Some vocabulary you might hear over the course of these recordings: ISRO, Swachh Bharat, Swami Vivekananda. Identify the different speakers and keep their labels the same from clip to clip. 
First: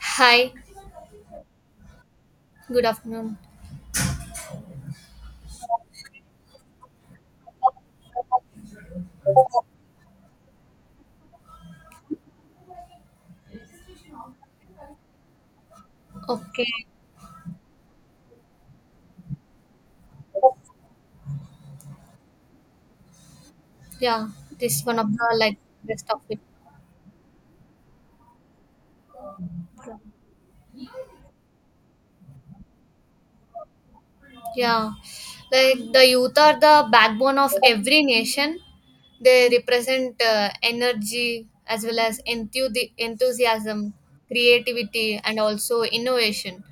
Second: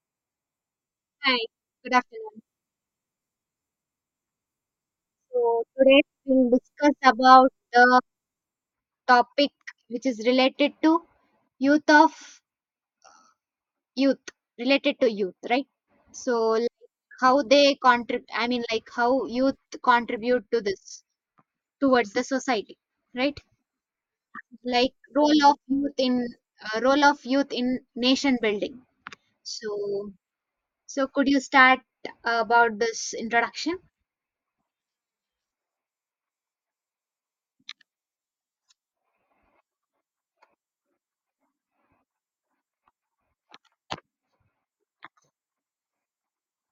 Speaker 1: Hi,
Speaker 2: Hi, good afternoon.
Speaker 1: good afternoon.
Speaker 2: So today we'll discuss about the topic which is related to youth of youth, right? So
Speaker 1: Okay,
Speaker 2: like how they contribute, I mean like how youth contribute to this towards the society, right?
Speaker 1: yeah, this is
Speaker 2: Like
Speaker 1: one of the like best topic.
Speaker 2: role of youth in nation building. So so could you start about this introduction?
Speaker 1: Yeah, like the youth are the backbone of every nation. They represent energy as well as enthusiasm, creativity, and also innovation.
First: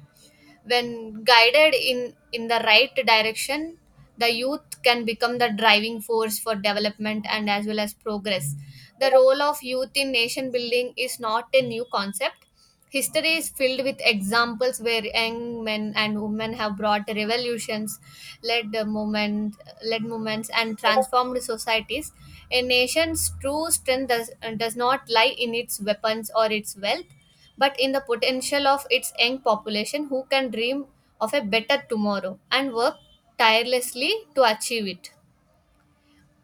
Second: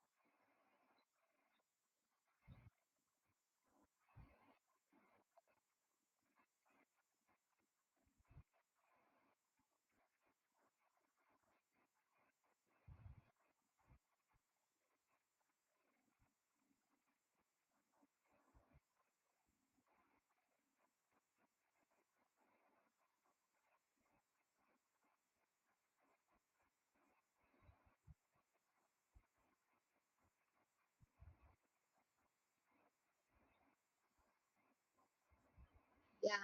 Speaker 1: When guided in the right direction, the youth can become the driving force for development and as well as progress. The role of youth in nation building is not a new concept. History is filled with examples where young men and women have brought revolutions, led the movement, led movements, and transformed societies. A nation's true strength does not lie in its weapons or its wealth, but in the potential of its young population who can dream of a better tomorrow and work tirelessly to achieve it
Speaker 2: Yeah.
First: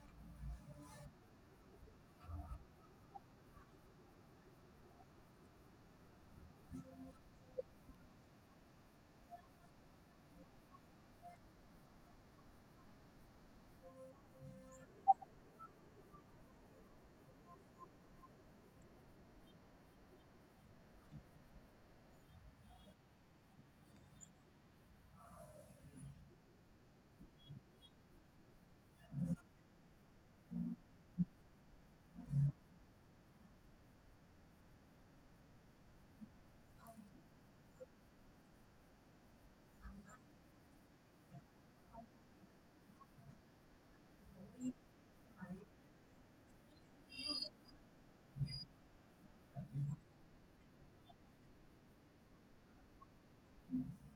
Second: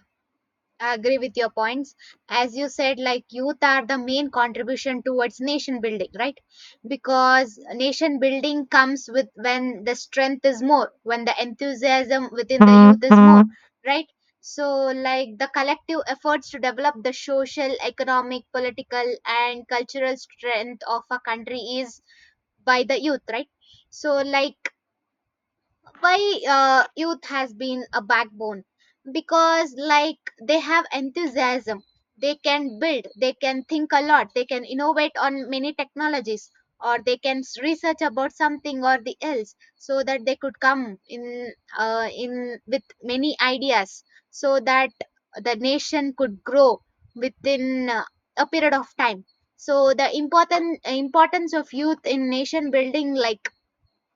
Speaker 2: I agree with your points. As you said, like youth are the main contribution towards nation building, right? Because nation building comes with when the strength is more, when the enthusiasm within the youth is more, right? So, like the collective efforts to develop the social, economic, political, and cultural strength of a country is by the youth, right? So, like why, youth has been a backbone, because like they have enthusiasm. They can build, they can think a lot, they can innovate on many technologies, or they can research about something or the else, so that they could come in with many ideas so that the nation could grow within a period of time. So the important importance of youth in nation building, like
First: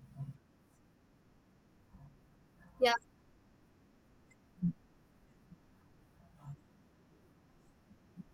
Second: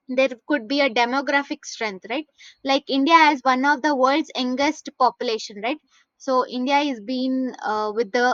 Speaker 2: there could be a demographic strength, right? Like
Speaker 1: yeah
Speaker 2: India has one of the world's youngest population, right? So India is being, with the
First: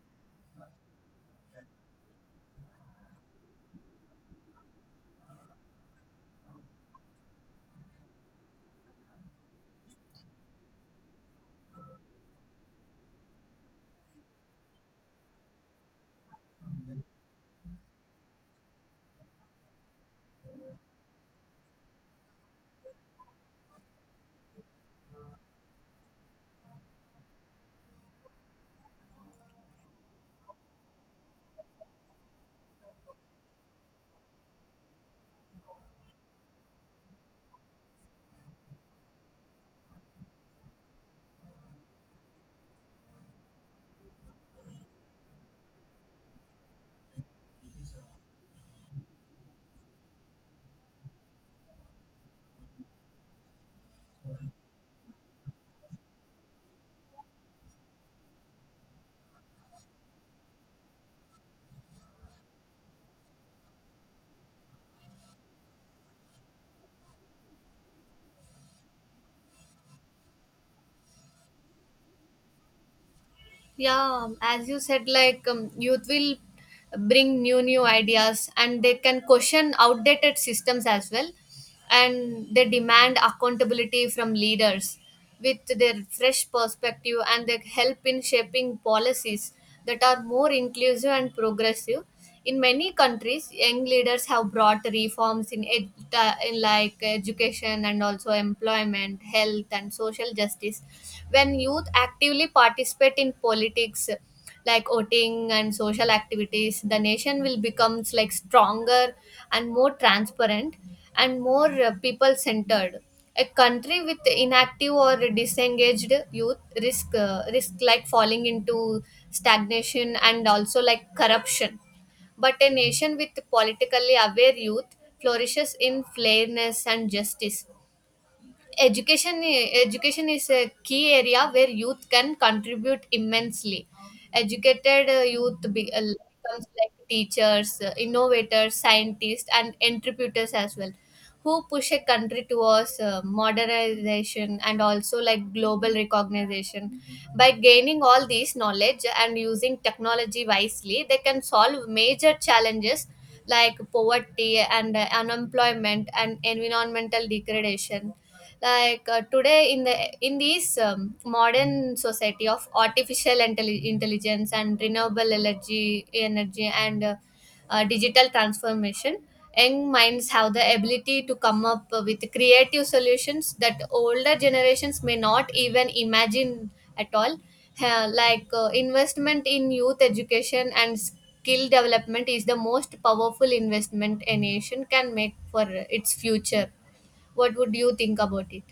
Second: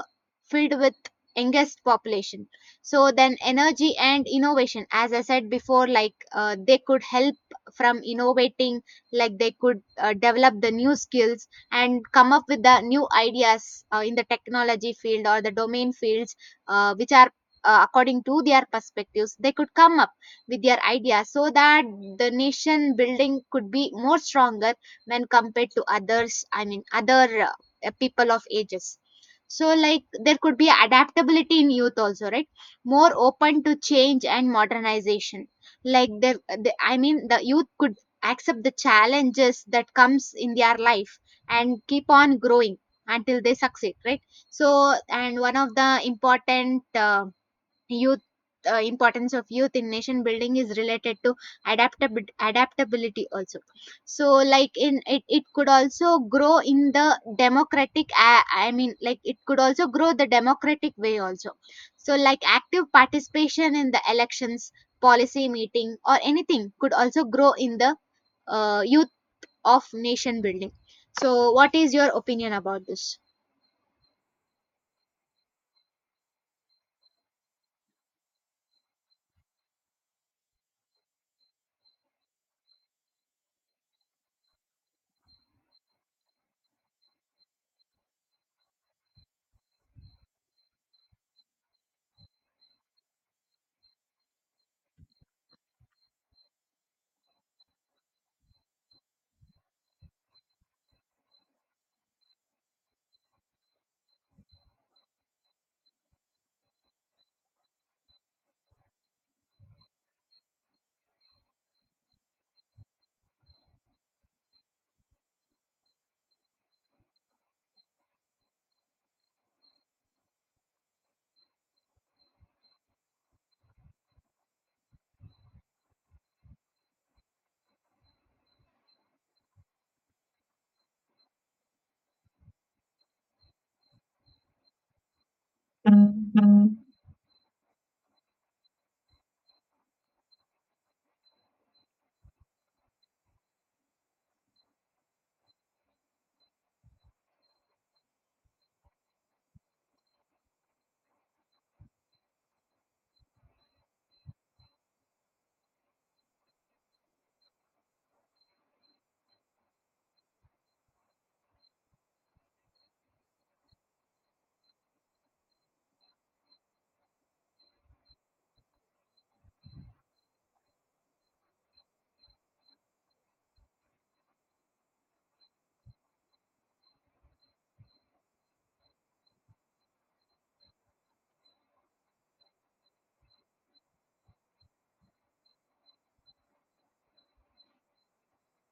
Speaker 2: filled with youngest population. So then energy and innovation, as I said before, like they could help from innovating. Like they could develop the new skills and come up with the new ideas in the technology field or the domain fields, which are, according to their perspectives, they could come with their ideas so that the nation building could be more stronger when compared to others, I mean other people of ages. So like there could be adaptability in youth also, right? More open to change and modernization. Like I mean the youth could accept the challenges that comes in their life and keep on growing until they succeed, right? So, and one of the important, youth importance of youth in nation building is related to adaptability also. So like it could also grow in the democratic, I mean like it could also grow the democratic way also. So like active participation in the elections, policy meeting or anything could also grow in the youth of nation building. So what is your opinion about this?
Speaker 1: yeah as you said, like youth will bring new ideas, and they can question outdated systems as well, and they demand accountability from leaders with their fresh perspective, and they help in shaping policies that are more inclusive and progressive. In many countries, young leaders have brought reforms in like education and also employment, health, and social justice. When youth actively participate in politics, like voting and social activities, the nation will become like stronger and more transparent and more people centered. A country with inactive or disengaged youth risk like falling into stagnation and also like corruption, but a nation with politically aware youth flourishes in fairness and justice. Education is a key area where youth can contribute immensely. Educated youth becomes like teachers, innovators, scientists, and entrepreneurs as well, who push a country towards modernization and also like global recognition. By gaining all these knowledge and using technology wisely, they can solve major challenges like poverty and unemployment and environmental degradation. Like today in the in this modern society of artificial intelligence and renewable energy and digital transformation, young minds have the ability to come up with creative solutions that older generations may not even imagine at all. Investment in youth education and skill development is the most powerful investment a nation can make for its future. What would you think about it?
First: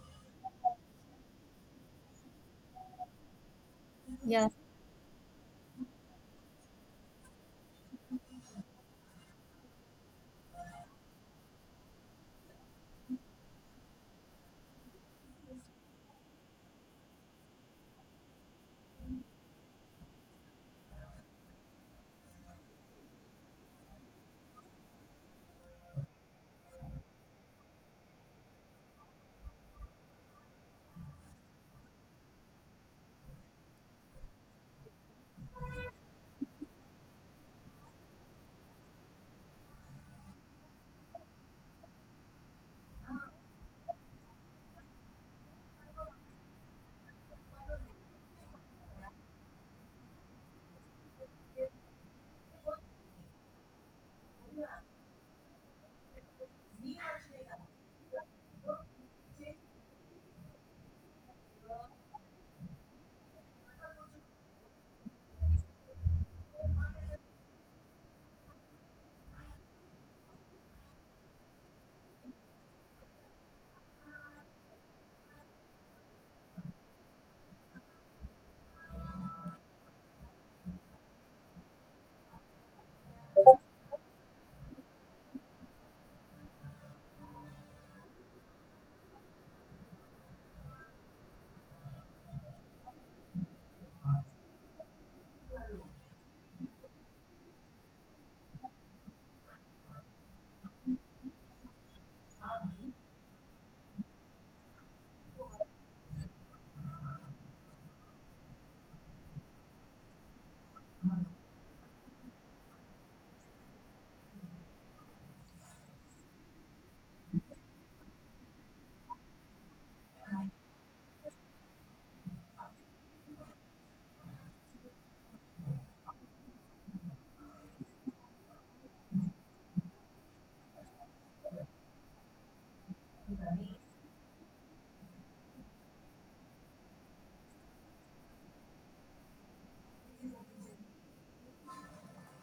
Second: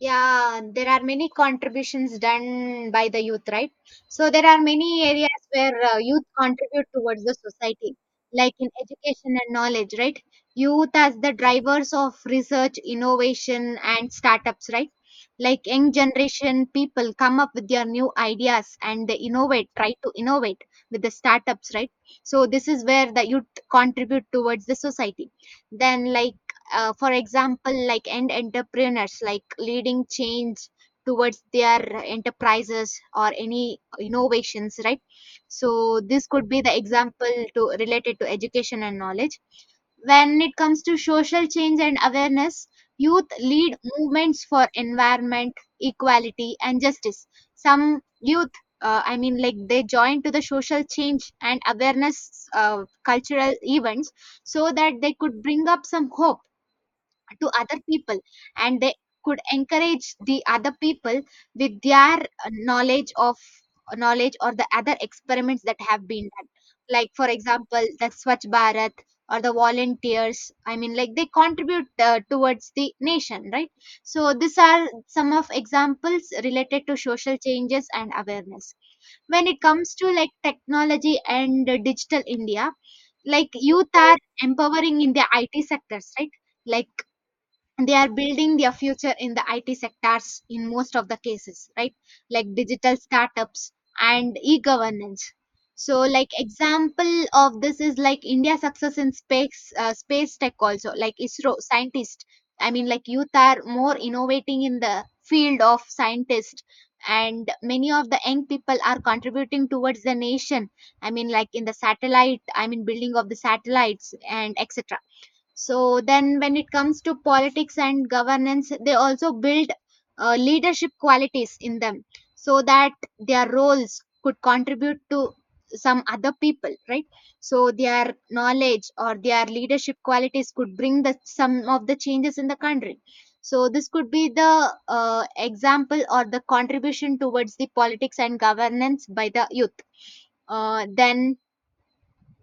Speaker 2: Yeah, there are many contributions done by the youth, right? So there
Speaker 1: Yes.
Speaker 2: are many areas where youth contribute towards the society, like in education and knowledge, right? Youth as the drivers of research, innovation, and startups, right? Like young generation people come up with their new ideas and they innovate, try to innovate with the startups, right? So this is where the youth contribute towards the society. Then, like for example like end entrepreneurs like leading change towards their enterprises or any innovations, right? So this could be the example to related to education and knowledge. When it comes to social change and awareness, youth lead movements for environment, equality and justice. Some youth, I mean like they join to the social change and awareness, cultural events, so that they could bring up some hope to other people, and they could encourage the other people with their, knowledge or the other experiments that have been done. Like for example the Swachh Bharat or the volunteers, I mean like they contribute towards the nation, right? So these are some of examples related to social changes and awareness. When it comes to like technology and digital India, like youth are empowering in the IT sectors, right? Like they are building their future in the IT sectors in most of the cases, right? Like digital startups and e-governance. So, like example of this is like India's success in space tech also. Like ISRO scientists, I mean, like youth are more innovating in the field of scientist, and many of the young people are contributing towards the nation. I mean, like in the satellite, I mean, building of the satellites and etc. So then when it comes to politics and governance, they also build leadership qualities in them so that their roles could contribute to some other people, right? So their knowledge or their leadership qualities could bring the some of the changes in the country. So this could be the example or the contribution towards the politics and governance by the youth. Then,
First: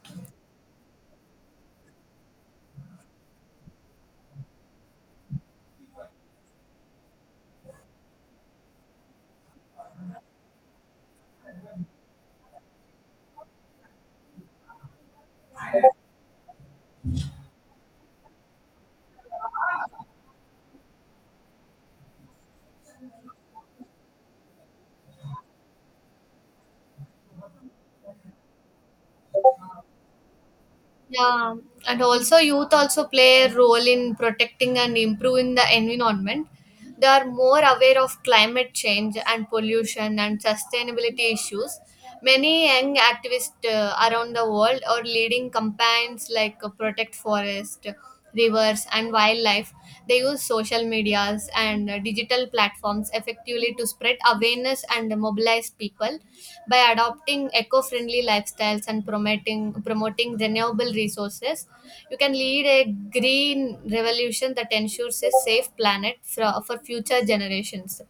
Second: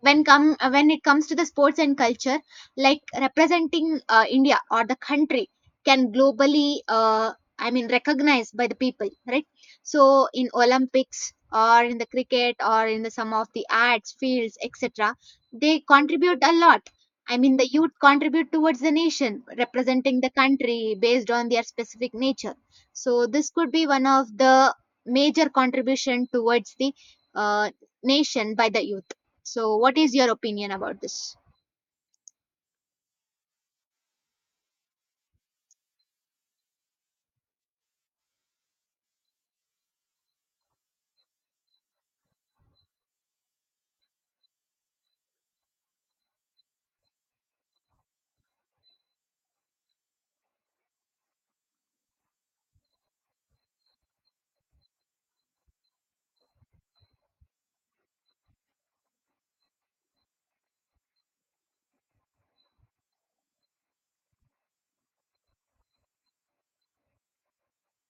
Speaker 2: when it comes to the sports and culture, like representing India or the country, can globally, uh, I mean recognized by the people, right? So in Olympics or in the cricket or in the some of the arts fields etc they contribute a lot, I mean the youth contribute towards the nation representing the country based on their specific nature. So this could be one of the major contribution towards the uh, nation by the youth. So, what is your opinion about this?
Speaker 1: Yeah. And also youth also play a role in protecting and improving the environment. They are more aware of climate change and pollution and sustainability issues. Many young activists around the world are leading campaigns like Protect Forest, rivers, and wildlife. They use social medias and digital platforms effectively to spread awareness and mobilize people by adopting eco-friendly lifestyles and promoting renewable resources. You can lead a green revolution that ensures a safe planet for future generations.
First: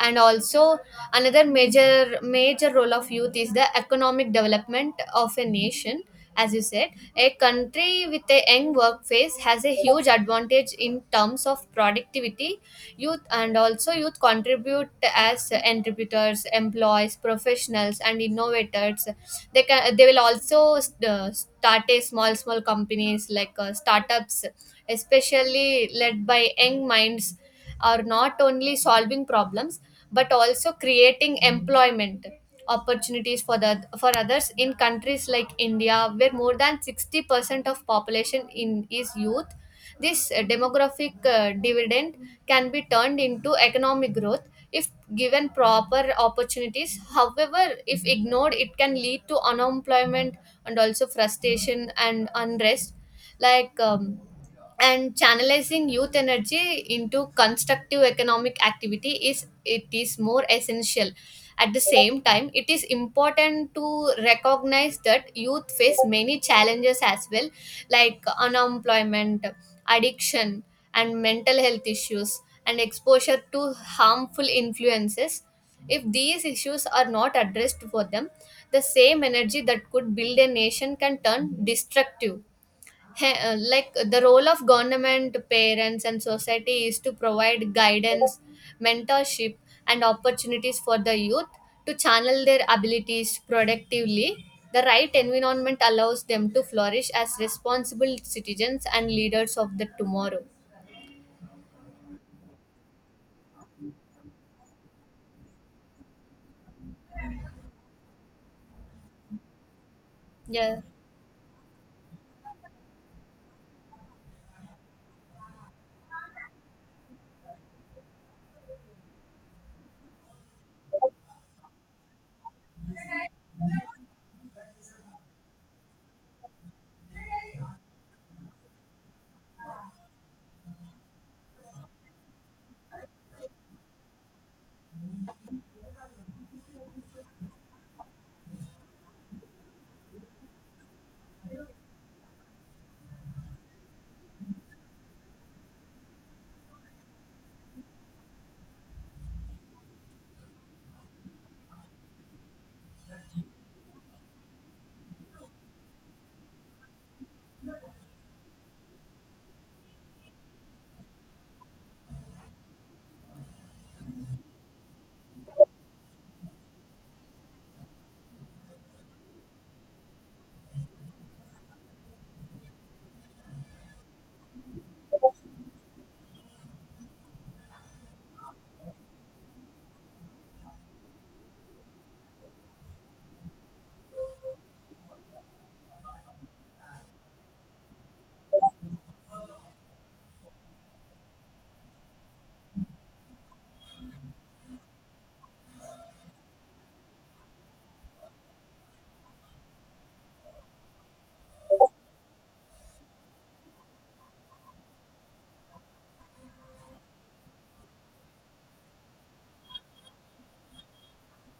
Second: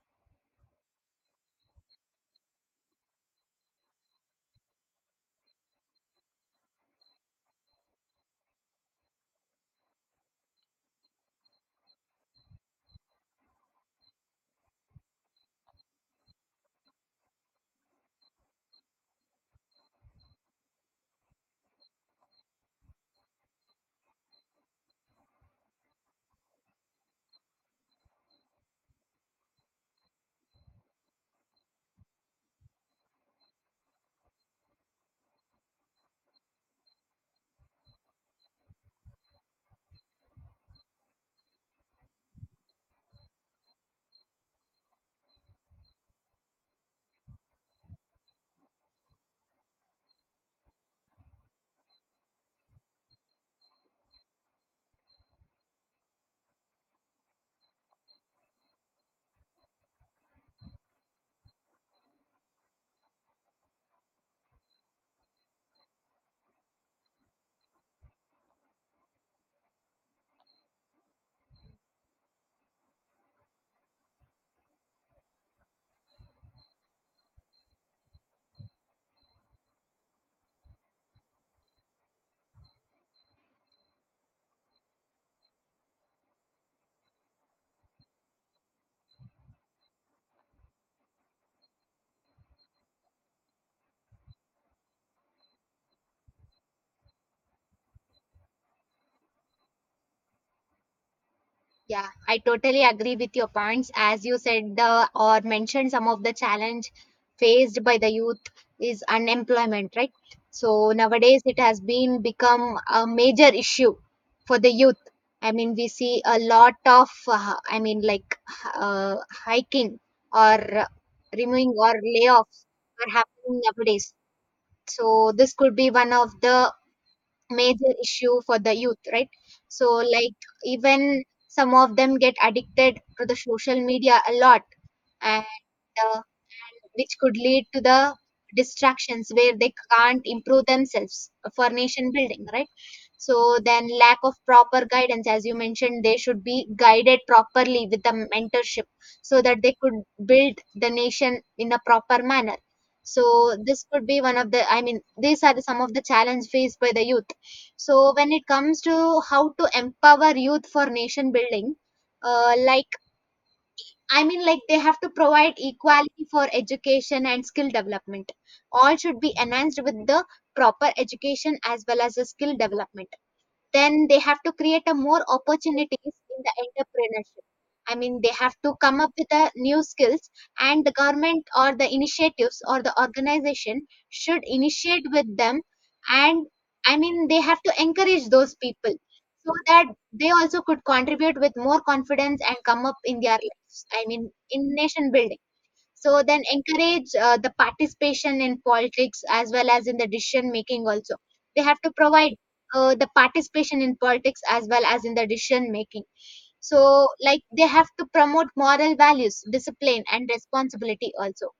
Speaker 1: And also another major role of youth is the economic development of a nation. As you said, a country with a young workforce has a huge advantage in terms of productivity. Youth and also Youth contribute as entrepreneurs, employees, professionals, and innovators. They will also start a small companies like startups, especially led by young minds, are not only solving problems but also creating employment opportunities for others. In countries like india where more than 60% of population in is youth, this demographic dividend can be turned into economic growth if given proper opportunities. However, if ignored, it can lead to unemployment and also frustration and unrest. Like um, and channelizing youth energy into constructive economic activity is it is more essential. At the same time, it is important to recognize that youth face many challenges as well, like unemployment, addiction, and mental health issues, and exposure to harmful influences. If these issues are not addressed for them, the same energy that could build a nation can turn destructive. Hey, like The role of government, parents, and society is to provide guidance, mentorship, and opportunities for the youth to channel their abilities productively. The right environment allows them to flourish as responsible citizens and leaders of the tomorrow.
Speaker 2: Yeah, I totally agree with your points. As you said or mentioned, some of the challenge faced by the youth is unemployment, right?
Speaker 1: Yeah.
Speaker 2: So nowadays it has been become a major issue for the youth. I mean, we see a lot of, I mean, like hiking or removing or layoffs are happening nowadays. So this could be one of the major issue for the youth, right? So like even some of them get addicted to the social media a lot and, uh, which could lead to the distractions where they can't improve themselves for nation building, right? So then lack of proper guidance, as you mentioned, they should be guided properly with the mentorship so that they could build the nation in a proper manner. So this could be one of the, I mean these are some of the challenge faced by the youth. So when it comes to how to empower youth for nation building, like I mean like they have to provide equality for education and skill development. All should be enhanced with the proper education as well as the skill development. Then they have to create a more opportunities in the entrepreneurship, I mean they have to come up with a new skills, and the government or the initiatives or the organization should initiate with them. And I mean they have to encourage those people so that they also could contribute with more confidence and come up in their lives, I mean in nation building. So then encourage the participation in politics as well as in the decision making also. They have to provide the participation in politics as well as in the decision making. So like they have to promote moral values, discipline and responsibility also,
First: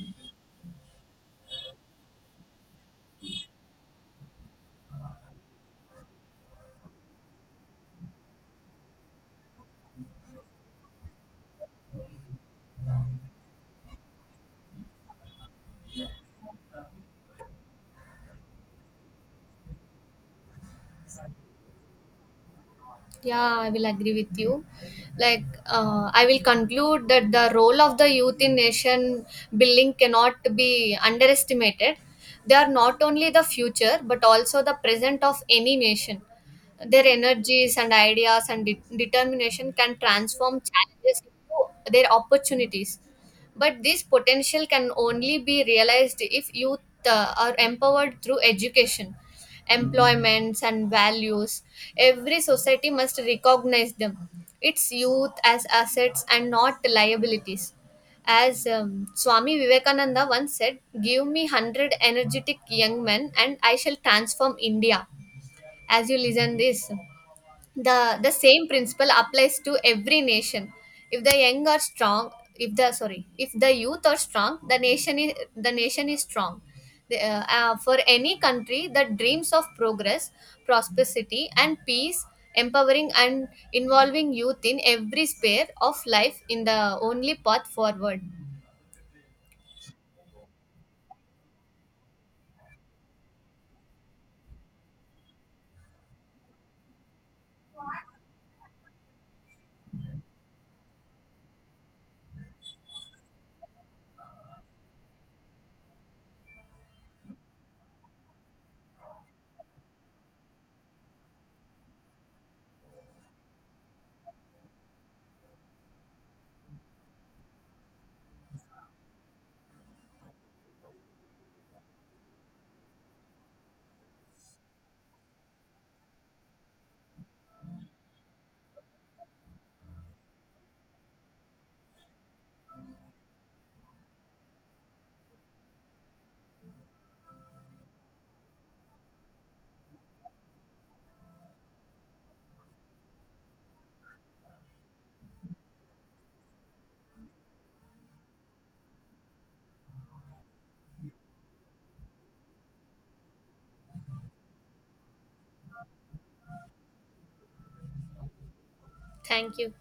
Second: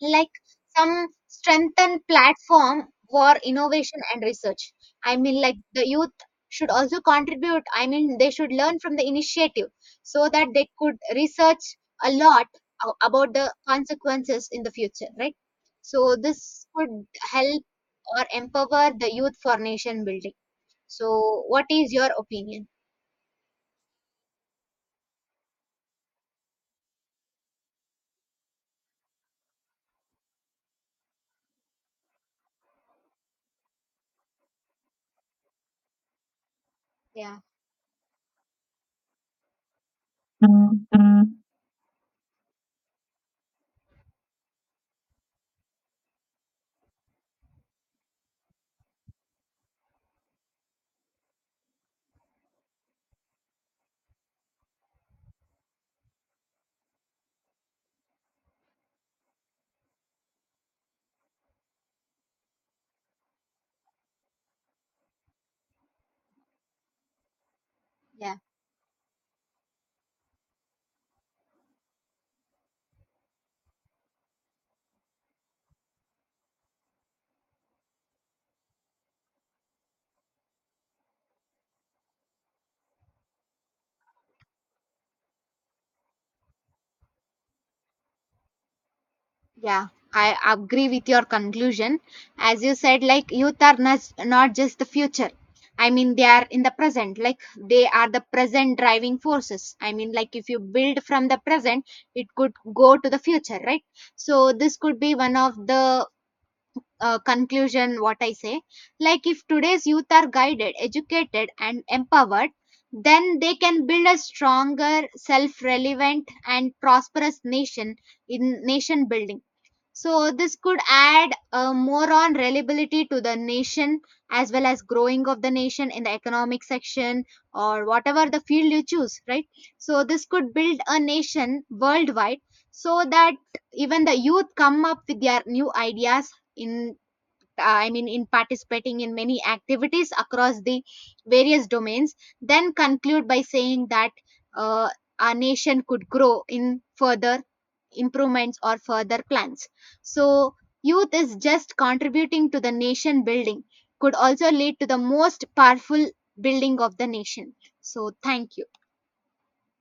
Speaker 2: like some strengthen platform for innovation and research. I mean like the youth should also contribute, I mean they should learn from the initiative so that they could research a lot about the consequences in the future, right? So this could help or empower the youth for nation building. So what is your opinion?
Speaker 1: Yeah, I will agree with you. Like, I will conclude that the role of the youth in nation building cannot be underestimated. They are not only the future, but also the present of any nation. Their
Speaker 2: Yeah.
Speaker 1: energies and ideas and determination can transform
Speaker 2: Mm,
Speaker 1: challenges
Speaker 2: mm.
Speaker 1: into their opportunities. But this potential can only be realized if youth are empowered through education, employments, and values. Every society must recognize them, its youth as assets and not liabilities. As Swami Vivekananda once said, give me 100 energetic young men, and I shall transform India. As you listen this, the
Speaker 2: Yeah.
Speaker 1: same principle applies to every nation. If the young are strong, if the sorry, if the youth are strong, the nation is strong. For any country, the dreams of progress, prosperity, and peace, empowering and involving youth in every sphere of life in the only path forward.
Speaker 2: Yeah, I agree with your conclusion. As you said, like youth are not just the future. I mean, they are in the present, like they are the present driving forces. I mean, like if you build from the present, it could go to the future, right? So, this could be one of the conclusion what I say. Like, if today's youth are guided, educated, and empowered, then they can build a stronger, self relevant, and prosperous nation in nation building. So this could add more on reliability to the nation as well as growing of the nation in the economic section or whatever the field you choose, right? So this could build a nation worldwide so that even the youth come up with their new ideas in, I mean, in participating in many activities across the various domains, then conclude by saying that uh, our nation could grow in further improvements or further plans. So, youth is just contributing to the nation building, could also lead to the most powerful building of the nation. So, thank you.
Speaker 1: Thank you.